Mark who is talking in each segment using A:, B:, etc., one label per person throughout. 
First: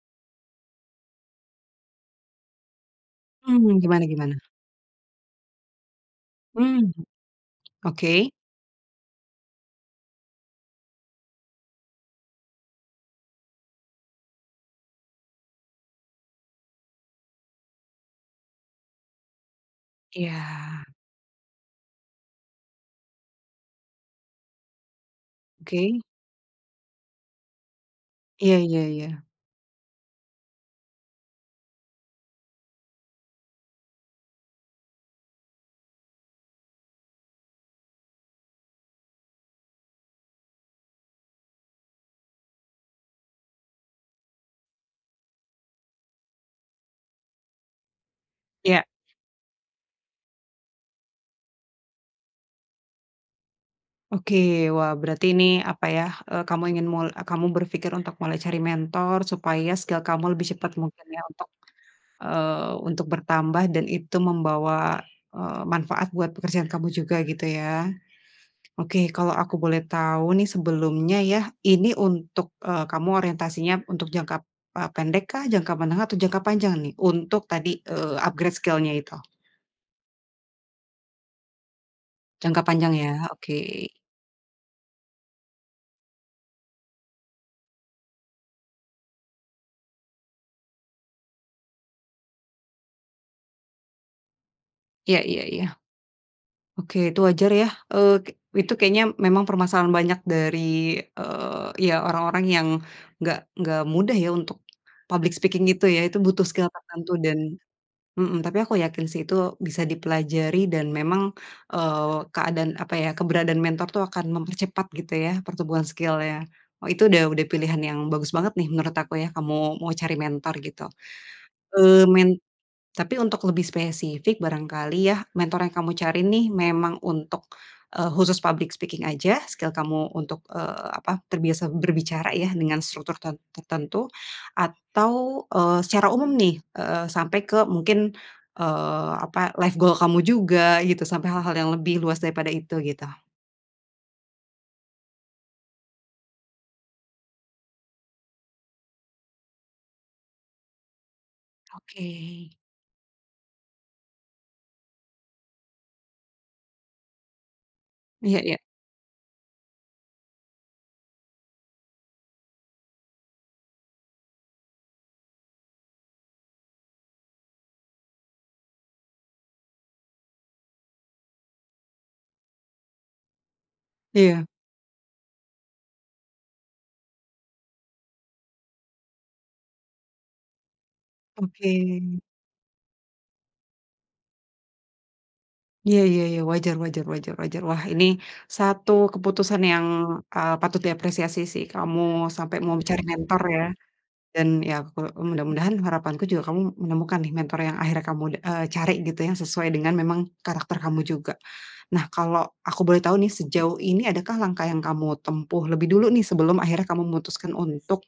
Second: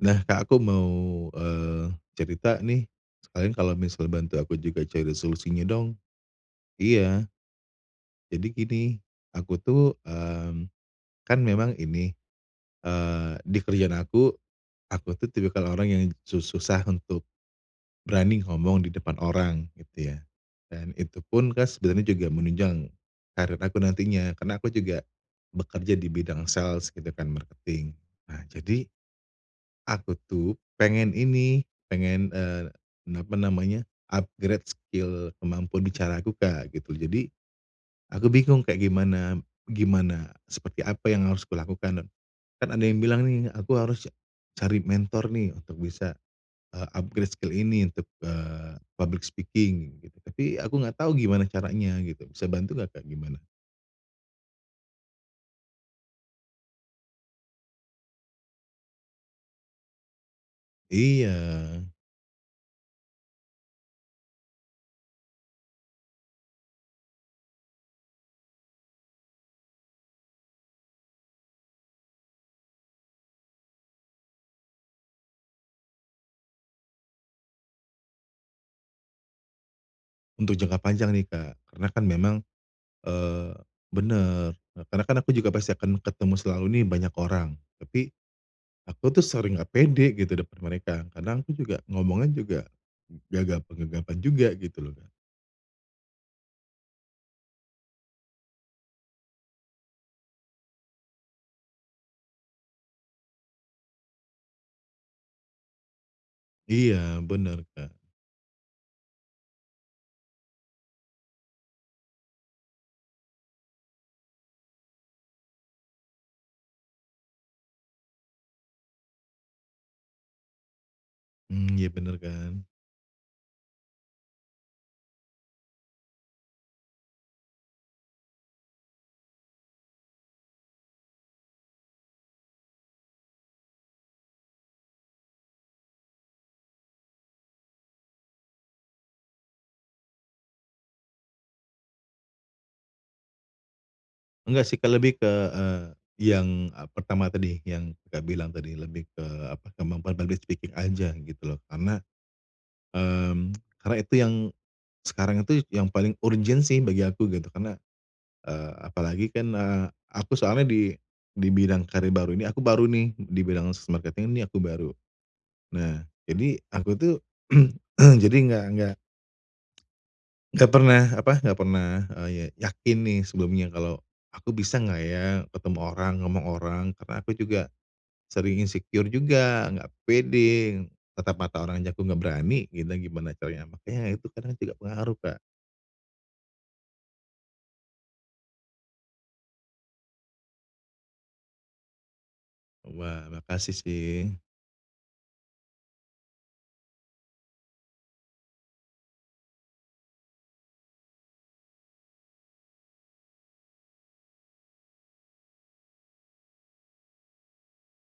A: Nah, Kak, aku mau, eee, cerita nih sekalian kalau
B: Mmm, gimana
A: misal
B: gimana?
A: bantu aku juga cari solusinya dong.
B: Mmm,
A: Iya.
B: oke.
A: Jadi gini, aku tuh, mmm, kan memang ini, eee, di kerjaan aku, aku tuh tipikal orang yang su susah untuk berani ngomong di depan orang gitu ya.
B: Iya.
A: Dan itupun kas sebenarnya juga menunjang karir aku nantinya karena aku juga bekerja
B: Oke.
A: di bidang sales gitu kan, marketing. Nah
B: Iya iya
A: jadi,
B: iya.
A: aku tuh pengen ini, pengen, eee, apa namanya, upgrade skill kemampuan bicara aku, Kak, gitu. Jadi, aku bingung kayak gimana gimana, seperti apa yang harus kulakukan dan kan ada yang bilang nih, aku harus cari mentor nih untuk bisa, eee, upgrade skill ini untuk, eee,
B: Iya.
A: public speaking, gitu. Tapi aku enggak tahu gimana caranya gitu. Bisa bantu nggak, Kak, gimana?
B: Oke. Wah, berarti ini apa ya, eee, kamu ingin mul kamu berpikir untuk mulai cari mentor supaya skill kamu lebih cepat mungkin ya untuk,
A: Iya.
B: eee, untuk bertambah dan itu membawa, eee, manfaat buat pekerjaan kamu juga gitu ya. Oke, kalau aku boleh tahu nih sebelumnya ya, ini untuk, eee, kamu orientasinya untuk jangka, eee, pendekkah, jangka menengah atau jangka panjang nih? Untuk tadi, eee, upgrade skill-nya itu.
A: Untuk jangka panjang nih Kak, karena kan memang,
B: Jangka panjang ya?
A: eee
B: Oke.
A: benar, karena kan aku juga pasti akan ketemu selalu nih banyak orang, tapi aku tuh sering enggak pede gitu depan mereka, kadang aku juga ngomongnya juga gagap-gagapan juga gitu loh, Kak.
B: Iya iya iya. Oke itu wajar ya, eee, itu kayaknya memang permasalahan banyak dari eee, iya, orang-orang yang nggak nggak mudah ya untuk public speaking gitu ya. Itu butuh skill tertentu,
A: Iya.
B: dan
A: Benar, Kak.
B: mhm, tapi aku yakin sih itu bisa dipelajari dan memang, eee, keadaan, apa ya, keberadaan mentor itu akan mempercepat gitu ya pertumbuhan skill-nya. Oh itu udah udah pilihan yang bagus banget nih menurut aku ya, kamu mau cari mentor gitu,
A: Mmm, iya
B: eee,
A: bener
B: men
A: kan?
B: tapi untuk lebih spesifik, barangkali ya mentor yang kamu cari nih memang untuk, eee, khusus public speaking aja, skill kamu untuk, eee, apa, terbiasa berbicara ya dengan struktur ter tertentu? Atau, eee, secara umum nih, eee, sampai ke mungkin, eee, apa, life goal kamu juga gitu, sampai hal-hal yang lebih luas daripada itu, gitu?
A: Enggak sih, Kak, lebih ke, eee, yang, eee, pertama tadi yang, Kakak, bilang tadi, lebih ke apa, kemampuan public speaking aja gitu loh. Karena,
B: Oke.
A: mmm, karena itu yang sekarang itu yang paling urgent sih bagi aku gitu. Karena,
B: Iya iya.
A: eee, apalagi kan, eee, aku soalnya di di bidang karir baru ini aku baru nih, di bidang marketing ini aku baru. Nah, jadi aku tuh jadi enggak, enggak enggak pernah apa, enggak pernah, eee, ya yakin nih sebelumnya kalau,
B: Iya.
A: aku bisa enggak ya ketemu orang, ngomong orang, karena aku juga sering insecure juga, enggak pede, tatap mata orang aja aku
B: Oke.
A: enggak berani, gitu gimana caranya makanya itu kadang juga pengaruh, Kak.
B: Iya iya iya, wajar wajar wajar wajar. Wah ini satu keputusan yang, eee, patut diapresiasi sih, kamu sampai mau cari
A: Wah,
B: mentor ya,
A: makasih sih.
B: dan ya kalau mudah-mudahan harapanku juga kamu menemukan nih mentor yang akhirnya kamu d eee, cari gitu yang sesuai memang dengan karakter kamu juga. Nah, kalau aku boleh tahu nih, sejauh ini adakah langkah yang kamu tempuh lebih dulu nih sebelum akhirnya kamu memutuskan untuk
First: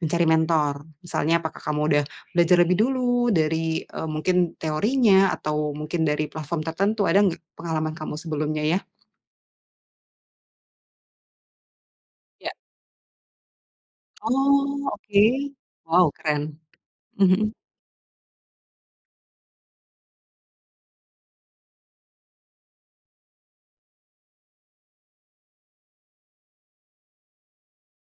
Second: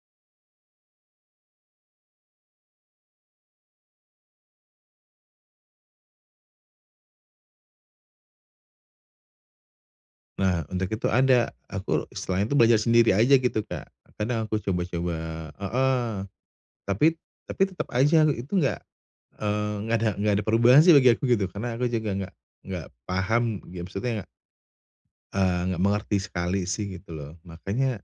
B: mencari mentor? Misalnya apakah kamu sudah belajar lebih dulu dari, eee, mungkin teorinya atau mungkin dari platform tertentu, ada enggak pengalaman kamu sebelumnya ya?
A: Nah, untuk itu ada, aku setelah
B: Ya.
A: itu belajar sendiri aja gitu, Kak. Kadang aku
B: Oh,
A: coba-coba
B: oke. Wow,
A: heeh,
B: keren.
A: tapi
B: Mhm.
A: tapi tetep aja itu enggak, eee, enggak ada enggak ada perubahan sih bagi aku gitu. Karena aku juga enggak enggak paham, ya maksudnya eee, enggak mengerti sekali sih, gitu loh. Makanya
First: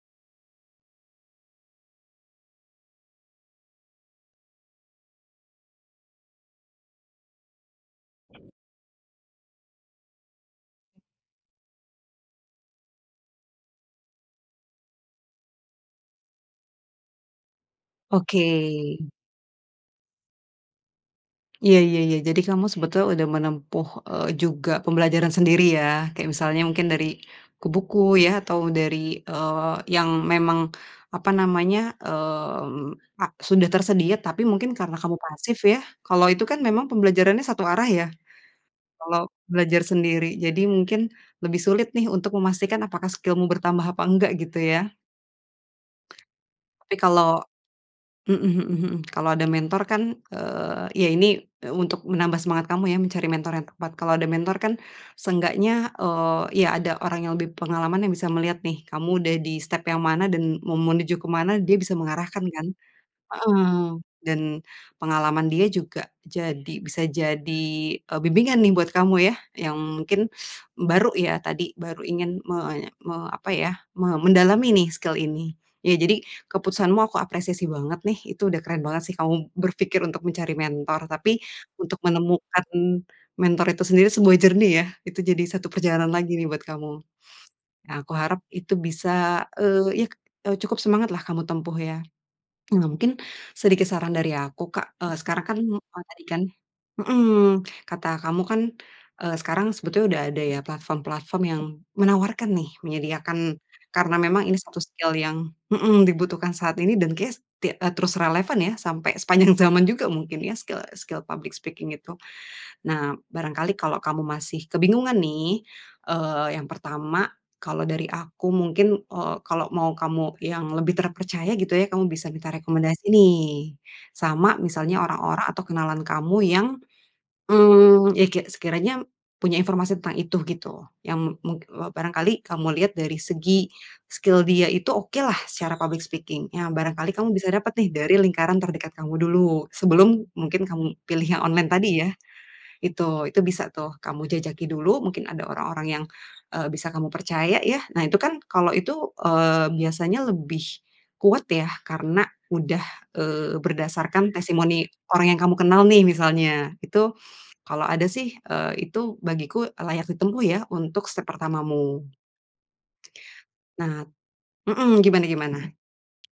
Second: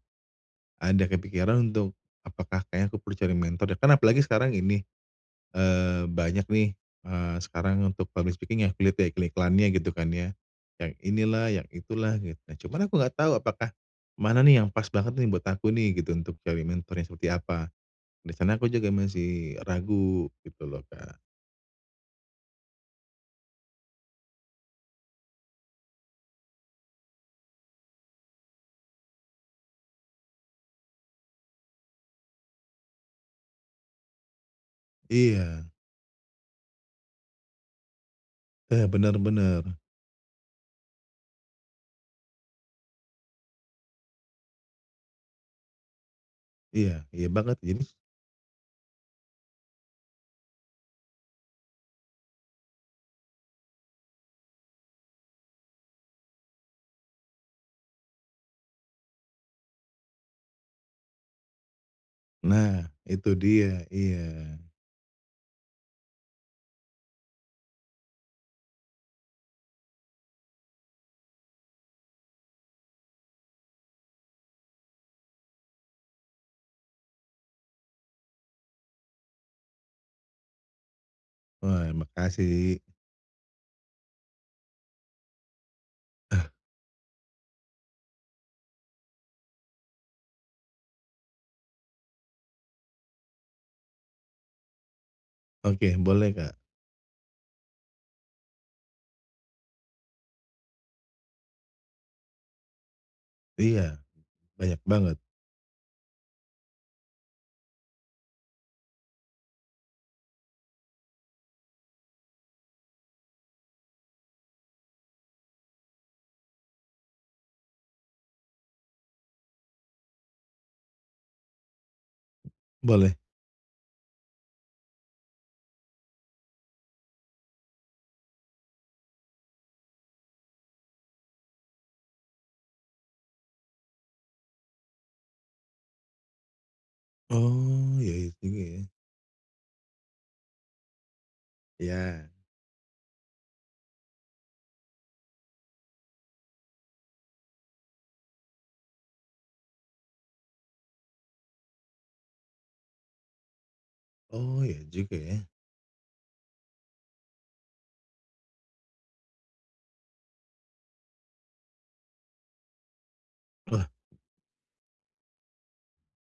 A: ada kepikiran untuk apakah kayaknya aku perlu cari mentor deh, kan apalagi sekarang ini, eee, banyak nih, eee, sekarang nih untuk public speaking ya, kik via iklannya gitu kan ya, yang ini lah, yang itu lah, gitu. Cuman aku enggak tahu apakah mana nih yang pas banget nih buat aku nih gitu untuk cari mentor yang seperti apa. Di
B: Oke.
A: sana aku juga masih ragu gitu loh, Kak.
B: Iya iya iya. Jadi kamu sebetulnya sudah menempuh, eee, juga pembelajaran sendiri ya. Kayak misalnya mungkin dari buku-buku ya atau dari, eee, yang memang, apa namanya, mmm, a sudah tersedia, tapi mungkin karena kamu pasif
A: Iya.
B: ya. Kalau itu kan memang pembelajarannya satu arah ya,
A: Eee, benar
B: kalau
A: benar.
B: belajar sendiri. Jadi mungkin lebih sulit nih untuk memastikan apakah skillmu bertambah atau enggak gitu ya. Tapi
A: Iya. Iya,
B: kalau
A: banget Jims.
B: mhm mhm mhm. Kalau ada mentor kan, eee, ya ini untuk menambah semangat kamu ya mencari mentor yang tepat. Kalau ada mentor kan seenggaknya, eee, ya ada orang yang lebih pengalaman yang bisa melihat nih kamu udah di step yang mana dan mau menuju ke mana dia bisa mengarahkan kan.
A: Nah, itu dia,
B: Heeh, dan
A: iya.
B: pengalaman dia juga jadi bisa jadi, eee, bimbingan nih buat kamu ya yang mungkin baru ya tadi, baru ingin menye me apa ya, me mendalami nih skill ini. Ya, jadi keputusanmu aku apresiasi banget nih. Itu udah keren banget sih kamu berpikir untuk mencari mentor, tapi
A: Wah,
B: untuk menemukan
A: makasih.
B: mentor itu sendiri sebuah journey ya, itu jadi satu perjalanan lagi
A: Ah.
B: nih buat kamu. Nah, aku harap itu bisa, eee, yak, eee, cukup semangatlah kamu tempuh ya. Nah, mungkin sedikit saran dari aku, Kak, eee, sekarang kan,
A: Oke,
B: eee, tadi
A: boleh,
B: kan
A: Kak.
B: mhm, kata kamu kan, eee, sekarang sebetulnya sudah ada ya platform-platform yang menawarkan nih menyediakan
A: Iya.
B: karena memang ini satu
A: Banyak
B: skill
A: banget.
B: yang mhm, dibutuhkan saat ini dan kayaknya tia eee, terus relevan ya sampai sepanjang zaman juga mungkin ya, skill skill public speaking itu. Nah, barangkali kalau kamu masih kebingungan nih, eee, yang pertama, kalau dari aku mungkin, eee, kalau mau kamu yang lebih terpercaya gitu ya, kamu bisa minta rekomendasi
A: Boleh.
B: nih, sama misalnya orang-orang atau kenalan kamu yang, mmm, ya ke sekiranya punya informasi tentang itu gitu, yang mung eee, barangkali kamu lihat dari segi skill dia itu okelah secara public speaking ya barangkali kamu bisa dapet nih
A: Oh, iya
B: dari
A: iya
B: lingkaran
A: juga ya.
B: terdekat kamu dulu. Sebelum mungkin kamu pilih yang online tadi ya.
A: Iya.
B: Itu, itu bisa tuh kamu jajaki dulu mungkin ada orang-orang yang, eee, bisa kamu percaya ya. Nah itu kan, kalau itu, eee, biasanya lebih kuat ya karena udah, eee, berdasarkan
A: Oh, iya
B: testimoni
A: juga
B: orang yang
A: ya.
B: kamu kenal nih misalnya, itu kalau ada sih, eee, itu bagiku layak ditempuh ya untuk step pertamamu.
A: Wah.
B: Nat mhm, gimana gimana?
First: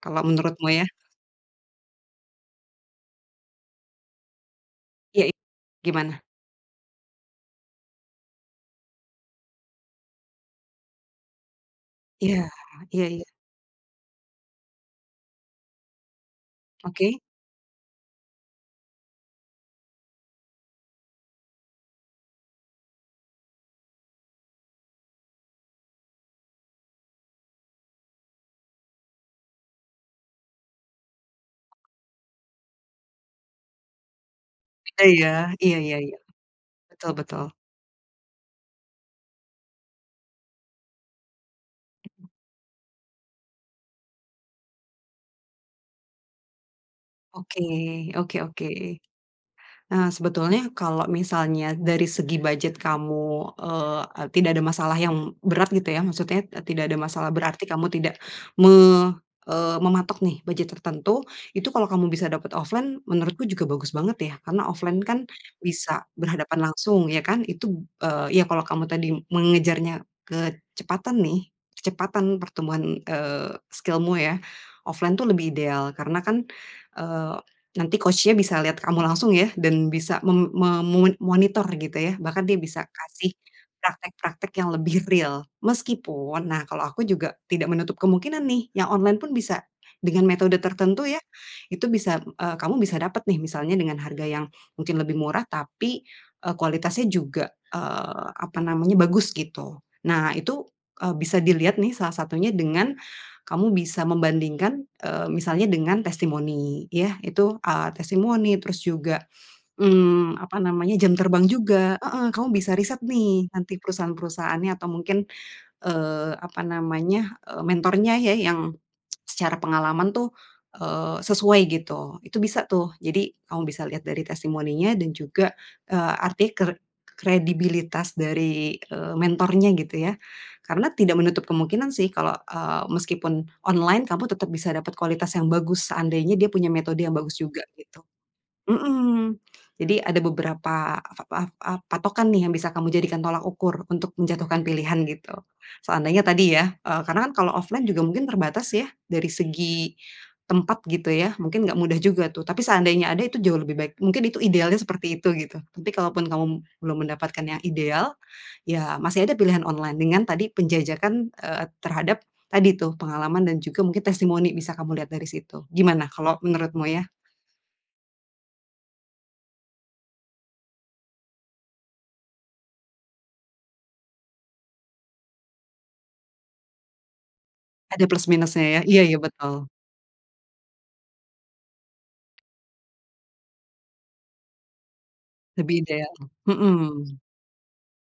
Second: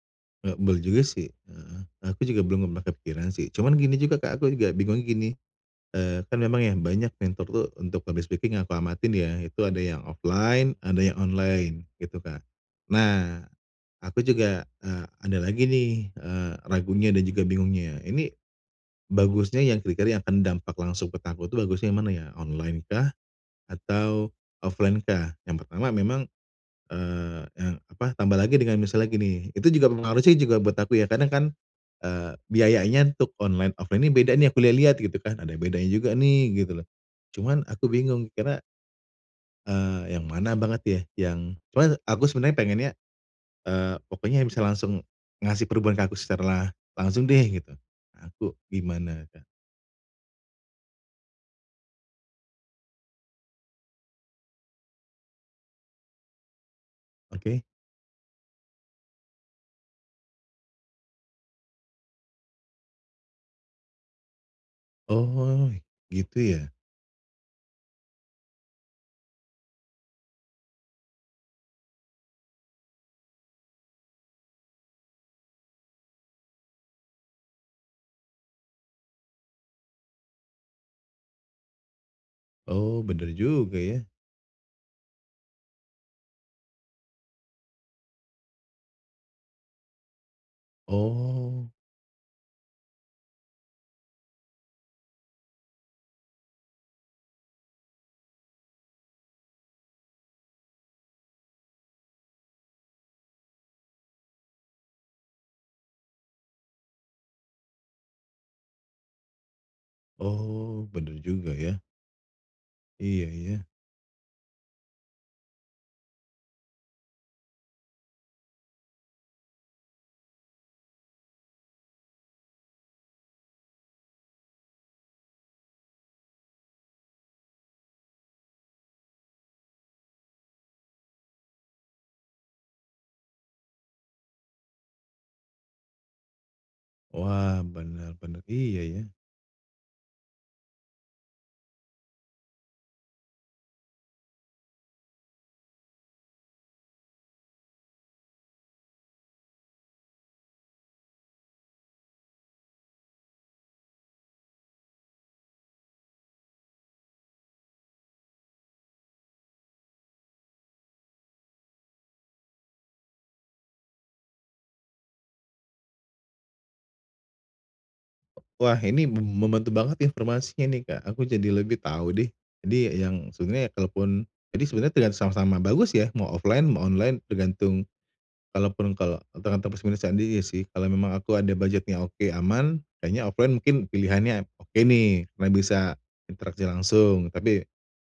B: Kalau
A: Eee,
B: menurutmu
A: boleh
B: ya?
A: juga sih. Heeh. Aku juga belum pernah kepikiran sih. Cuman gini juga, Kak, aku juga bingungnya
B: Iya,
A: gini,
B: i
A: eee,
B: gimana?
A: kan memang ya banyak mentor tuh untuk public speaking yang aku amatin ya, itu ada yang offline ada yang online gitu, Kak.
B: Iya. Iya iya.
A: Nah, aku juga, eee, ada lagi nih, eee, ragunya
B: Oke.
A: dan juga bingungnya, ini bagusnya yang kira-kira yang akan dampak langsung ke taku itu bagusnya yang mana ya? Online-kah atau offline-kah? Yang pertama memang eee eee, apa, tambah lagi dengan misalnya gini, itu juga pengaruh sih juga buat aku ya. Karena kan, eee, biayanya untuk online, offline ini beda nih aku lihat-lihat gitu
B: Iya.
A: kan, ada
B: Iya
A: bedanya
B: iya
A: juga
B: iya.
A: nih gitu loh.
B: Betul betul.
A: Cuman aku bingung, karena Eee, yang mana banget ya, yang pokoknya aku
B: Mhm.
A: sebenarnya pengennya, eee, pokoknya bisa langsung ngasih perubahan ke aku secara langsung deh,
B: Oke.
A: gitu.
B: Oke
A: Aku
B: oke.
A: gimana, Kak?
B: Nah, sebetulnya kalau misalnya dari segi budget kamu, eee, tidak ada masalah yang berat gitu ya, maksudnya, eee, tidak ada masalah
A: Oke.
B: berarti kamu tidak me eee, mematok nih budget tertentu, itu kalau kamu bisa dapet offline, menurutku juga bagus banget ya. Karena offline kan
A: Oh,
B: bisa
A: gitu
B: berhadapan
A: ya.
B: langsung, ya kan. Itu, eee, iya kalau kamu tadi mengejarnya kecepatan nih, kecepatan pertumbuhan, eee, skill-mu ya, offline itu lebih ideal karena kan, eee, nanti coach-nya bisa lihat kamu langsung ya dan bisa mem me mo monitor gitu ya. Bahkan dia bisa
A: Oh, bener
B: kasih
A: juga ya.
B: praktek-praktek yang lebih real. Meskipun, nah kalau aku juga tidak menutup kemungkinan nih yang online pun bisa dengan metode tertentu ya
A: Oh.
B: itu bisa, eee, kamu bisa dapet nih misalnya dengan harga yang mungkin lebih murah tapi, eee, kualitasnya juga, eee, apa namanya, bagus gitu. Nah, itu, eee, bisa dilihat nih salah satunya dengan kamu bisa membandingkan, eee, misalnya dengan testimoni. Yah, itu, eee, testimoni, terus juga, mmm, apa
A: Oh,
B: namanya, jam
A: bener
B: terbang
A: juga ya.
B: juga. Heeh, kamu bisa riset
A: Iya
B: nih
A: iya.
B: nanti perusahaan-perusahaannya atau mungkin, eee, apa namanya, eee, mentornya ya yang, secara pengalaman tuh, eee, sesuai gitu, itu bisa tuh. Jadi kamu bisa lihat dari testimoninya dan juga, eee, arti ker kredibilitas dari, eee, mentornya gitu ya. Karena tidak menutup kemungkinan sih kalau, eee, meskipun online kamu tetep bisa dapet kualitas yang bagus seandainya dia punya metode yang bagus
A: Wah,
B: juga, gitu.
A: bener bener. Iya iya.
B: Mhm. Jadi ada beberapa ap ap patokan nih yang bisa kamu jadikan tolak ukur untuk menjatuhkan pilihan, gitu. Seandainya tadi ya, eee, karena kan kalau offline juga mungkin terbatas ya, dari segi tempat gitu ya mungkin nggak mudah juga tuh. Tapi seandainya ada itu jauh lebih baik. Mungkin itu idealnya seperti itu gitu. Tapi kalaupun kamu belum mendapatkan yang ideal, ya masih ada pilihan online dengan tadi penjajakan, eee, terhadap tadi tuh pengalaman dan juga mungkin testimoni bisa kamu lihat dari situ. Gimana kalau menurutmu ya?
A: Wah, ini mem membantu banget ya informasinya nih, Kak, aku jadi lebih tahu deh. Jadi yang sebenarnya kalaupun jadi sebenarnya pilihan sama-sama bagus ya, mau offline, mau online, tergantung
B: Ada plus minus-nya ya?
A: kalaupun
B: Iya ya,
A: kalau
B: betul.
A: tergantung persiapan diri sih, kalau memang aku ada budget-nya oke aman, kayaknya offline mungkin pilihannya oke nih, karena
B: Lebih
A: bisa
B: ideal,
A: interaksi
B: mhm.
A: langsung, tapi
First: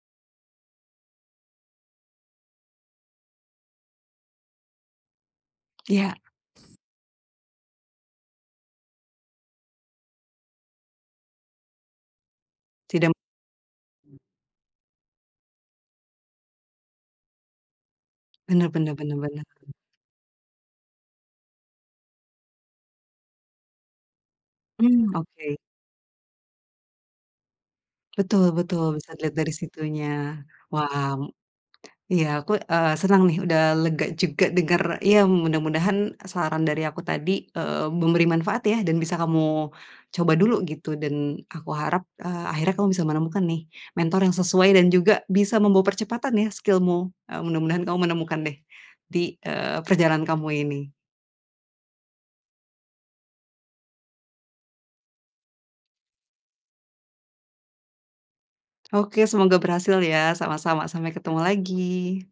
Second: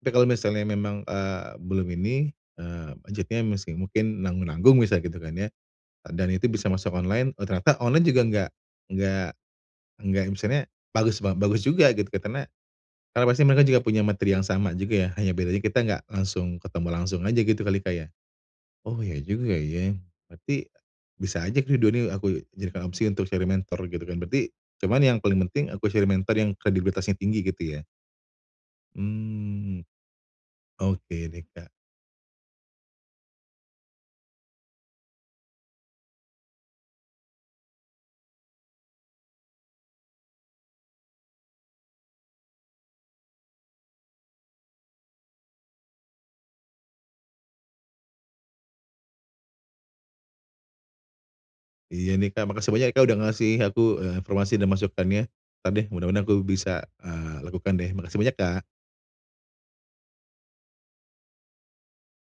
A: tapi kalau misalnya memang, eee, belum ini, eee, budgetnya masih mungkin nanggung-nanggung misal gitu kan ya?
B: Iya.
A: Dan itu bisa masuk online, ternyata online juga enggak enggak enggak, misalnya bagus ba bagus juga gitu. Karena
B: Tidak
A: karena
B: m
A: pasti mereka juga punya materi yang sama juga ya? Hanya bedanya kita enggak langsung ketemu langsung aja gitu kali, Kak, ya?
B: Bener bener
A: Oh
B: bener
A: iya
B: bener.
A: juga ya, berarti bisa aja ini dua-duanya aku jadikan opsi untuk cari mentor gitu kan? Berarti cuman
B: Mmm,
A: yang paling
B: oke.
A: penting aku cari mentor yang kredibilitasnya tinggi gitu ya?
B: Betul betul, bisa dilihat dari
A: Hmm,
B: situnya.
A: oke
B: Wow!
A: deh, Kak.
B: Iya, aku, eee, senang nih, udah lega juga denger, ya mudah-mudahan saran dari aku tadi, eee, memberi manfaat ya dan bisa kamu coba dulu gitu dan aku harap, eee, akhirnya kamu bisa menemukan nih, mentor yang sesuai dan juga bisa membawa percepatan ya skill-mu, eee, mudah-mudahan kamu menemukan deh di, eee, perjalanan kamu ini.
A: Iya nih, Kak. Makasih banyak, Kak, udah ngasih aku, eee, informasi dan masukannya. Entar deh, mudah-mudahan aku bisa, eee, lakukan deh. Makasih banyak, Kak!
B: Oke, semoga berhasil ya. Sama-sama. Sampai ketemu lagi!